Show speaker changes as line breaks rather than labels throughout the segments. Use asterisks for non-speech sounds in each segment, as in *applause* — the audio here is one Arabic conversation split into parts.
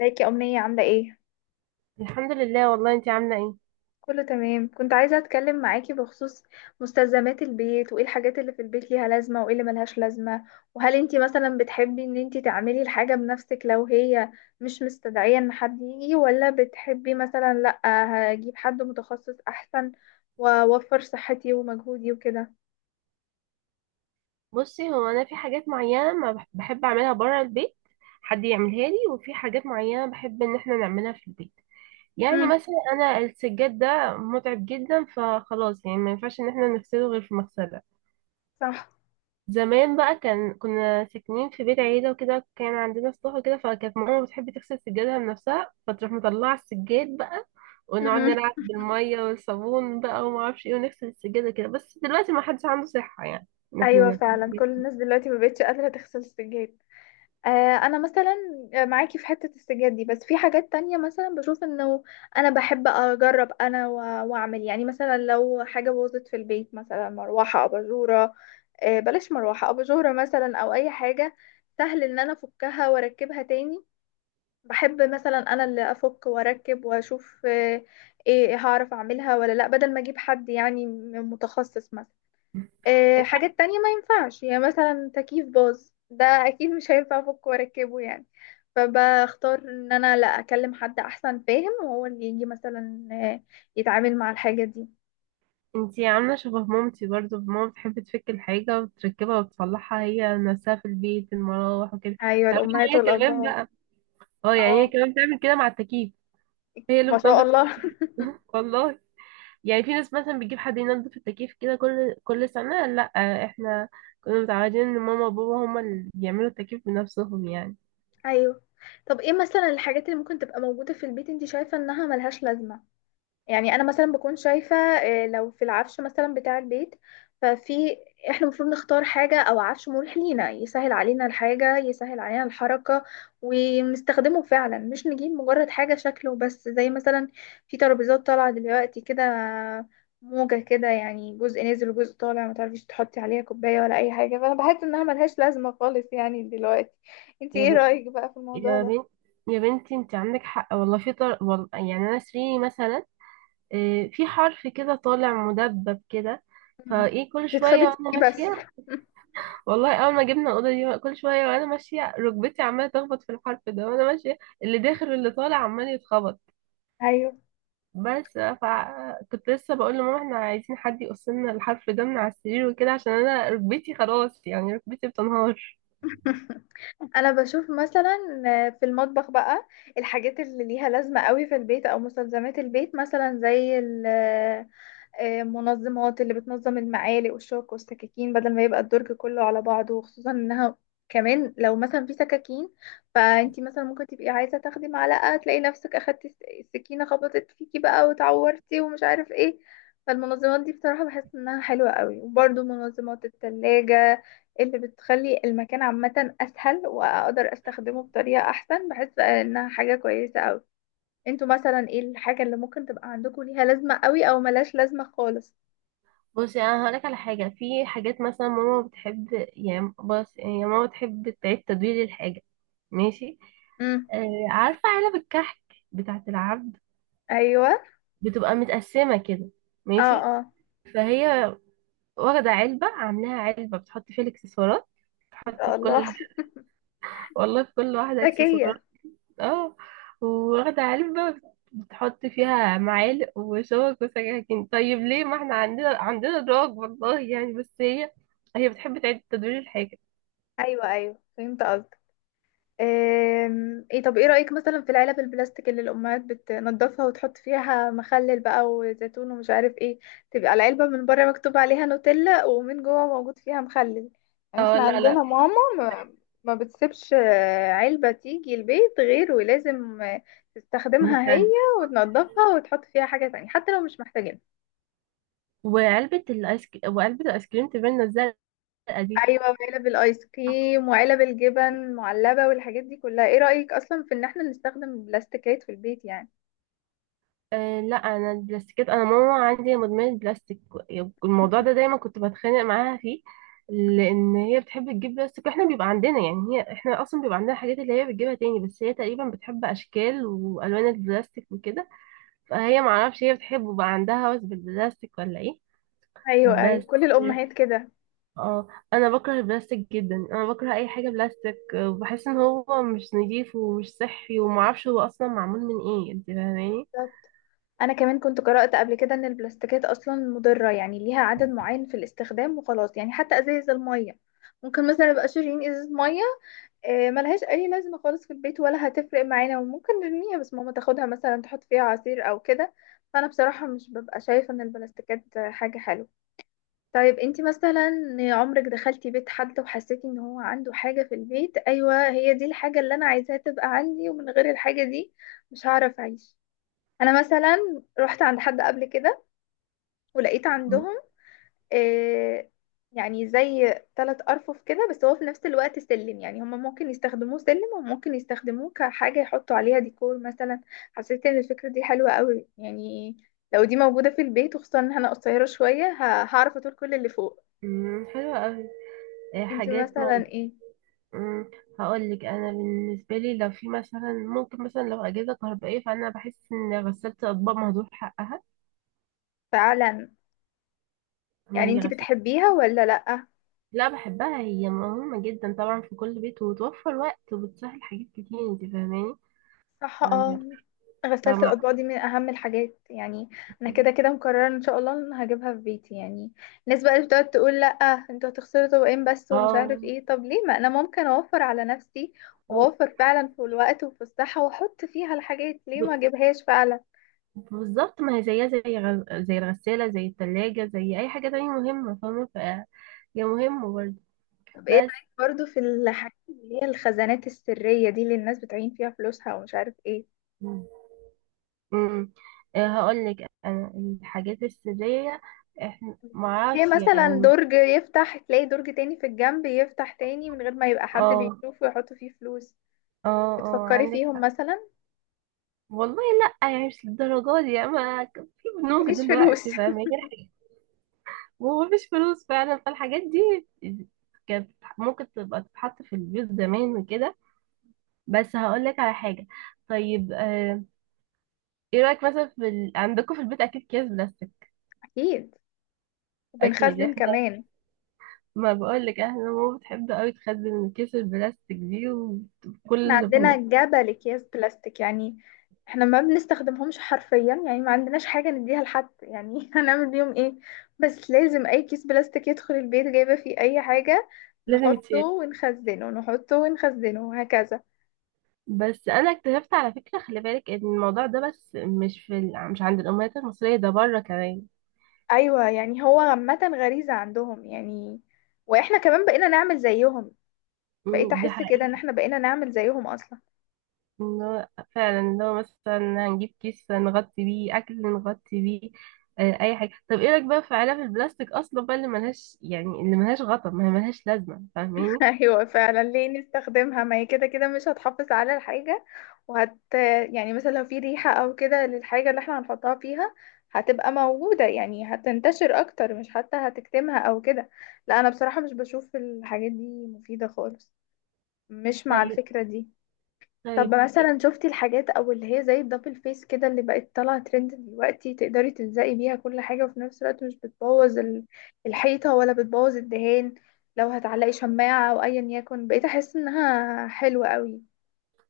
ازيك يا أمنية عاملة ايه؟
الحمد لله. والله، انت عامله ايه؟
كله تمام كنت عايزة اتكلم معاكي بخصوص مستلزمات البيت وايه الحاجات اللي في البيت ليها لازمة وايه اللي ملهاش لازمة. وهل انتي مثلا بتحبي ان انتي تعملي الحاجة بنفسك لو هي مش مستدعية ان حد يجي، ولا بتحبي مثلا لأ، هجيب حد متخصص احسن واوفر صحتي ومجهودي وكده.
بصي، هو انا في حاجات معينه ما بحب اعملها بره البيت، حد يعملها لي، وفي حاجات معينه بحب ان احنا نعملها في البيت. يعني
امم.
مثلا انا السجاد ده متعب جدا، فخلاص يعني ما ينفعش ان احنا نغسله غير في مغسله.
صح.
زمان بقى، كنا ساكنين في بيت عيلة وكده، كان عندنا سطوح وكده، فكانت ماما بتحب تغسل سجادها بنفسها، فتروح مطلعة السجاد بقى، ونقعد
امم.
نلعب
*laughs*
بالمية والصابون بقى وما اعرفش ايه، ونغسل السجادة كده. بس دلوقتي ما حدش عنده صحة يعني ان احنا
ايوه
نعمل
فعلا، كل
كده.
الناس دلوقتي مبقتش قادرة تغسل السجاد. آه، انا مثلا معاكي في حتة السجاد دي، بس في حاجات تانية مثلا بشوف انه انا بحب اجرب، واعمل يعني مثلا لو حاجة باظت في البيت، مثلا مروحة، اباجورة، بلاش مروحة، اباجورة مثلا، او اي حاجة سهل ان انا افكها واركبها تاني، بحب مثلا انا اللي افك واركب واشوف. ايه هعرف اعملها ولا لا، بدل ما اجيب حد يعني متخصص مثلا. حاجات تانية ما ينفعش، يعني مثلا تكييف باظ ده اكيد مش هينفع افكه واركبه يعني، فبختار ان انا لا اكلم حد احسن فاهم وهو اللي يجي مثلا يتعامل مع الحاجة دي.
انتي عاملة شبه مامتي، برضو ماما بتحب تفك الحاجة وتركبها وتصلحها هي نفسها في البيت، المراوح وكده.
ايوه،
تعرفي ان
الامهات
هي كمان
والابهات.
بقى، اه، يعني هي
اه،
كمان بتعمل كده مع التكييف. هي اللي
ما شاء
بتنضف
الله.
التكييف.
*laughs*
*laughs* والله. يعني في ناس مثلا بتجيب حد ينظف التكييف كده كل كل سنة. لا، احنا كنا متعودين ان ماما وبابا هما اللي بيعملوا التكييف بنفسهم يعني.
ايوه. طب ايه مثلا الحاجات اللي ممكن تبقى موجودة في البيت انت شايفة انها ملهاش لازمة؟ يعني انا مثلا بكون شايفه لو في العفش مثلا بتاع البيت، ففي، احنا المفروض نختار حاجه او عفش مريح لينا، يسهل علينا الحاجه، يسهل علينا الحركه ونستخدمه فعلا، مش نجيب مجرد حاجه شكله بس، زي مثلا في ترابيزات طالعه دلوقتي كده موجه كده، يعني جزء نازل وجزء طالع، ما تعرفيش تحطي عليها كوبايه ولا اي حاجه، فانا بحس انها ملهاش لازمه خالص يعني دلوقتي. انتي
يا
ايه
ب...
رايك بقى في الموضوع
يا
ده؟
بنت يا بنتي انت عندك حق والله. والله يعني، انا سريري مثلا في حرف كده طالع مدبب كده،
مم.
فايه كل شوية
تتخبطي
وانا
فيه بس.
ماشية. والله اول ما جبنا الأوضة دي، كل شوية وانا ماشية ركبتي عمالة تخبط في الحرف ده وانا ماشية، اللي داخل واللي طالع عمال يتخبط.
*laughs* ايوه.
بس فكنت لسه بقول لماما احنا عايزين حد يقص لنا الحرف ده من على السرير وكده، عشان انا ركبتي خلاص، يعني ركبتي بتنهار.
*laughs* انا بشوف مثلا في المطبخ بقى الحاجات اللي ليها لازمة قوي في البيت او مستلزمات البيت، مثلا زي منظمات اللي بتنظم المعالق والشوك والسكاكين، بدل ما يبقى الدرج كله على بعضه، وخصوصا انها كمان لو مثلا في سكاكين، فانتي مثلا ممكن تبقي عايزة تاخدي معلقة، تلاقي نفسك اخدتي السكينة، خبطت فيكي بقى وتعورتي ومش عارف ايه. فالمنظمات دي بصراحة بحس انها حلوة قوي، وبرده منظمات التلاجة اللي بتخلي المكان عامة اسهل واقدر استخدمه بطريقة احسن، بحس انها حاجة كويسة قوي. انتوا مثلا ايه الحاجة اللي ممكن تبقى عندكم ليها لازمة قوي او ملاش لازمة خالص؟
بصي، انا هقولك على حاجه. في حاجات مثلا ماما بتحب، يعني بص، يعني ماما بتحب تعيد تدوير الحاجه. ماشي؟
امم.
آه، عارفه علب الكحك بتاعه العبد،
ايوه.
بتبقى متقسمه كده،
اه
ماشي؟
اه.
فهي واخده علبه عاملاها علبه بتحط فيها الاكسسوارات،
ما
بتحط
شاء
في
الله.
كل،
*laughs*
والله في كل واحده
ذكية.
اكسسوارات. اه، واخدة علبة بتحط فيها معالق وشوك وسكاكين. طيب ليه، ما احنا عندنا دراج، والله يعني. بس هي، هي بتحب تعيد تدوير الحاجة.
ايوه ايوه فهمت. ايه، طب ايه رأيك مثلا في العلب البلاستيك اللي الأمهات بتنضفها وتحط فيها مخلل بقى وزيتون ومش عارف ايه، تبقى العلبة من بره مكتوب عليها نوتيلا ومن جوه موجود فيها مخلل؟ يعني
اه،
احنا
لا لا.
عندنا ماما ما بتسيبش علبة تيجي البيت غير ولازم تستخدمها هي
مكان.
وتنضفها وتحط فيها حاجة تانية حتى لو مش محتاجينها.
وعلبة الايس كريم تبان الزرقاء
ايوه، وعلب الايس
دي.
كريم وعلب الجبن المعلبة والحاجات دي كلها، ايه رأيك اصلا في ان احنا نستخدم البلاستيكات في البيت يعني؟
أه، لا، انا البلاستيكات، انا ماما عندي مدمنه بلاستيك. الموضوع ده دايما كنت بتخانق معاها فيه، لان هي بتحب تجيب بلاستيك، واحنا بيبقى عندنا يعني، هي احنا اصلا بيبقى عندنا حاجات اللي هي بتجيبها تاني. بس هي تقريبا بتحب اشكال والوان البلاستيك وكده، فهي معرفش هي بتحبه بقى، عندها هوس بالبلاستيك ولا ايه.
ايوه ايوه
بس،
كل الامهات كده.
اه، انا بكره البلاستيك جدا، انا بكره اي حاجه بلاستيك. وبحس ان هو مش نظيف ومش صحي، ومعرفش هو اصلا معمول من ايه، انت فاهماني؟
بالظبط. انا كمان كنت قرأت قبل كده ان البلاستيكات اصلا مضرة، يعني ليها عدد معين في الاستخدام وخلاص يعني، حتى ازايز المية ممكن مثلا نبقى شاريين ازازة مية، ملهاش اي لازمة خالص في البيت ولا هتفرق معانا وممكن نرميها، بس ماما تاخدها مثلا تحط فيها عصير او كده. فانا بصراحة مش ببقى شايفة ان البلاستيكات حاجة حلوة. طيب انتي مثلا عمرك دخلتي بيت حد وحسيتي ان هو عنده حاجة في البيت، ايوه هي دي الحاجة اللي انا عايزاها تبقى عندي، ومن غير الحاجة دي مش هعرف اعيش؟ انا مثلا رحت عند حد قبل كده ولقيت عندهم آه يعني زي ثلاث ارفف كده، بس هو في نفس الوقت سلم، يعني هما ممكن يستخدموه سلم وممكن يستخدموه كحاجة يحطوا عليها ديكور مثلا. حسيت ان الفكرة دي حلوة قوي يعني، لو دي موجودة في البيت، وخصوصا ان انا قصيرة شوية هعرف اطول كل اللي فوق.
مم، حلوة أوي.
انت
حاجات
مثلا
ما
ايه؟
هقول لك، انا بالنسبه لي، لو في مثلا، ممكن مثلا لو اجهزه كهربائيه، فانا بحس ان غساله الاطباق مهدور حقها.
فعلا.
ما
يعني
هي
انت
غساله.
بتحبيها ولا لأ؟
لا، بحبها، هي مهمه جدا طبعا في كل بيت، وتوفر وقت، وبتسهل حاجات كتير، انت فاهماني؟
صح، اه.
فاهمة-
غسالة
فاهمة-
الأطباق دي من أهم الحاجات يعني. أنا كده كده مقررة إن شاء الله إن هجيبها في بيتي يعني. الناس بقى اللي بتقعد تقول لأ انتوا هتخسروا طبقين بس ومش
اه
عارف ايه، طب ليه ما أنا ممكن أوفر على نفسي
ب-
وأوفر فعلا في الوقت وفي الصحة، وأحط فيها الحاجات، ليه ما
ب-
أجيبهاش فعلا؟
بالظبط ما هي زيها زي زي الغساله، زي الثلاجه، زي اي حاجه تانية مهمه، فاهمه، ف هي مهمه برضه.
طب ايه
بس.
رأيك برضو في الحاجات اللي هي الخزانات السرية دي اللي الناس بتعين فيها فلوسها ومش عارف ايه؟
امم هقول لك، انا الحاجات السريه، احنا ما
هي
اعرفش
مثلا
يعني.
درج يفتح تلاقي درج تاني في الجنب يفتح تاني من غير ما يبقى حد
اه،
بيشوفه ويحط فيه فلوس.
اه، اه،
بتفكري
عندك
فيهم
حق
مثلا؟
والله. لا يعني، مش للدرجه دي يعني. ما في بنوك
مفيش فلوس.
دلوقتي،
*laughs*
فاهمه يعني، ومفيش فلوس فعلا. فالحاجات دي كانت ممكن تبقى تتحط في البيوت زمان وكده. بس هقول لك على حاجه. طيب، ايه رايك مثلا في عندكم في البيت اكيد اكياس بلاستيك.
اكيد،
اكيد.
وبنخزن كمان.
ما بقول لك احنا ماما بتحب قوي تخزن الكيس البلاستيك دي،
احنا
وكل
عندنا
ما-
جبل اكياس بلاستيك يعني، احنا ما بنستخدمهمش حرفيا، يعني ما عندناش حاجة نديها لحد يعني، *laughs* هنعمل بيهم ايه؟ بس لازم اي كيس بلاستيك يدخل البيت جايبة فيه اي حاجة،
لازم
نحطه
يتشال.
ونخزنه، نحطه ونخزنه، وهكذا.
بس انا اكتشفت على فكره، خلي بالك ان الموضوع ده بس مش في مش عند الامهات المصريه، ده بره كمان.
ايوه، يعني هو عامه غريزه عندهم يعني، واحنا كمان بقينا نعمل زيهم. بقيت
أمم، دي
احس كده ان
حقيقه.
احنا بقينا نعمل زيهم اصلا.
ان هو فعلا، ان هو مثلا هنجيب كيس نغطي بيه اكل، نغطي بيه اي حاجه. طب ايه رايك بقى في علب البلاستيك اصلا بقى اللي ملهاش يعني اللي ملهاش غطا، ما هي ملهاش لازمه،
*laughs*
فاهماني؟
ايوه فعلا، ليه نستخدمها؟ ما هي كده كده مش هتحافظ على الحاجه، وهت يعني مثلا لو في ريحه او كده للحاجه اللي احنا هنحطها فيها، هتبقى موجوده يعني، هتنتشر اكتر، مش حتى هتكتمها او كده. لا انا بصراحه مش بشوف الحاجات دي مفيده خالص، مش مع
طيب،
الفكره دي. طب
طيب.
مثلا شفتي الحاجات او اللي هي زي الدبل فيس كده، اللي بقت طالعه ترند دلوقتي، تقدري تلزقي بيها كل حاجه، وفي نفس الوقت مش بتبوظ الحيطه ولا بتبوظ الدهان، لو هتعلقي شماعه او ايا يكن، بقيت احس انها حلوه قوي.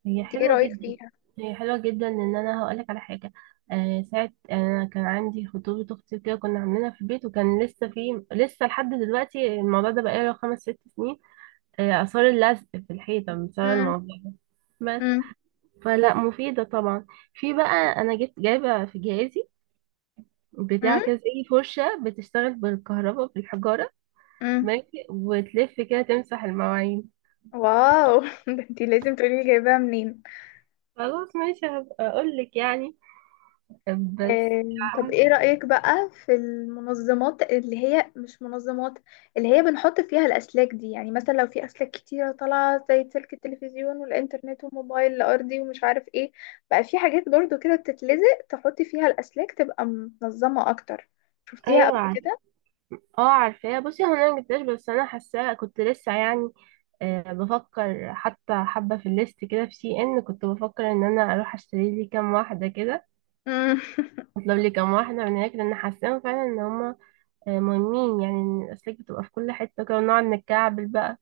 هي
انت ايه
حلوة
رايك
جدا
فيها؟
هي حلوة جدا ان انا هقولك على حاجة. ساعة انا كان عندي خطوبة اختي كده، كنا عاملينها في البيت، وكان لسه لحد دلوقتي الموضوع ده بقاله 5 6 سنين. آثار اللزق في الحيطة بسبب
امم.
الموضوع ده. بس،
امم.
فلا مفيدة طبعا. في بقى، انا جايبة في جهازي بتاع كده، زي فرشة بتشتغل بالكهرباء بالحجارة،
امم.
ماشي، وتلف كده تمسح المواعين.
واو. *laughs* ده انت لازم تقولي لي جايباها منين.
خلاص ماشي، هبقى اقولك يعني. بس.
آه، طب ايه رأيك بقى في المنظمات اللي هي مش منظمات، اللي هي بنحط فيها الأسلاك دي؟ يعني مثلا لو في أسلاك كتيرة طالعة، زي سلك التلفزيون والإنترنت والموبايل الأرضي ومش عارف ايه، بقى في حاجات برضو كده بتتلزق تحطي فيها الأسلاك، تبقى منظمة أكتر. شفتيها قبل
ايوه،
كده؟
اه، عارفاه. بصي، هو انا مجبتهاش، بس انا حاساه، كنت لسه يعني بفكر حتى حبه في الليست كده، في سي ان، كنت بفكر ان انا اروح اشتري لي كام واحده كده،
مم. *laughs*
اطلب لي كام واحده من هناك، لان حاساهم فعلا ان هما مهمين. يعني إن الاسلاك بتبقى في كل حته كده، ونقعد نتكعبل بقى.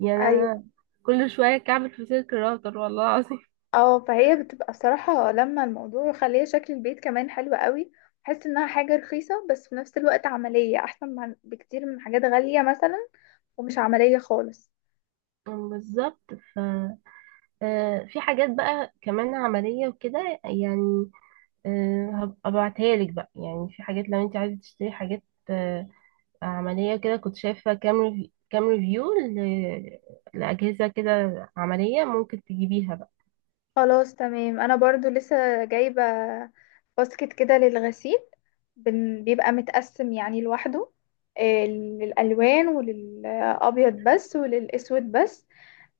يعني
ايوه.
انا كل شويه كعبل في سلك الراوتر والله العظيم.
اه، فهي بتبقى بصراحة لما الموضوع يخليها، شكل البيت كمان حلو قوي، بحس انها حاجة رخيصة بس في نفس الوقت عملية، احسن من بكتير من حاجات غالية مثلا ومش عملية خالص.
*laughs* بالظبط. ف في حاجات بقى كمان عمليه وكده يعني. هبقى ابعتها لك بقى، يعني في حاجات لو انت عايزه تشتري حاجات آه، عملية كده. كنت شايفة كام ريفيو لأجهزة كده عملية، ممكن تجيبيها بقى.
خلاص تمام، انا برضو لسه جايبة باسكت كده للغسيل، بيبقى متقسم يعني لوحده، للألوان وللأبيض بس وللأسود بس،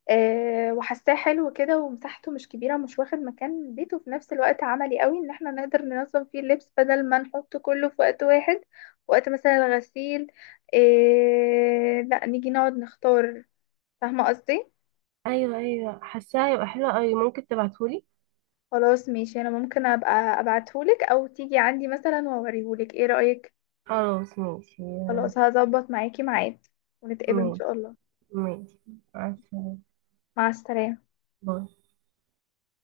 وحاساه حلو كده، ومساحته مش كبيرة، مش واخد مكان البيت، وفي نفس الوقت عملي قوي ان احنا نقدر ننظم فيه اللبس، بدل ما نحط كله في وقت واحد وقت مثلا الغسيل، لا نيجي نقعد نختار. فاهمة قصدي؟
أيوة، أيوة، حاساها هيبقى حلوة أوي، ممكن تبعتهولي.
خلاص ماشي، انا ممكن ابقى ابعتهولك او تيجي عندي مثلا واوريهولك، ايه رأيك؟
خلاص ماشي،
خلاص، هظبط معاكي ميعاد ونتقابل ان
ماشي،
شاء الله.
ماشي. مع السلامة.
مع السلامة.
باي.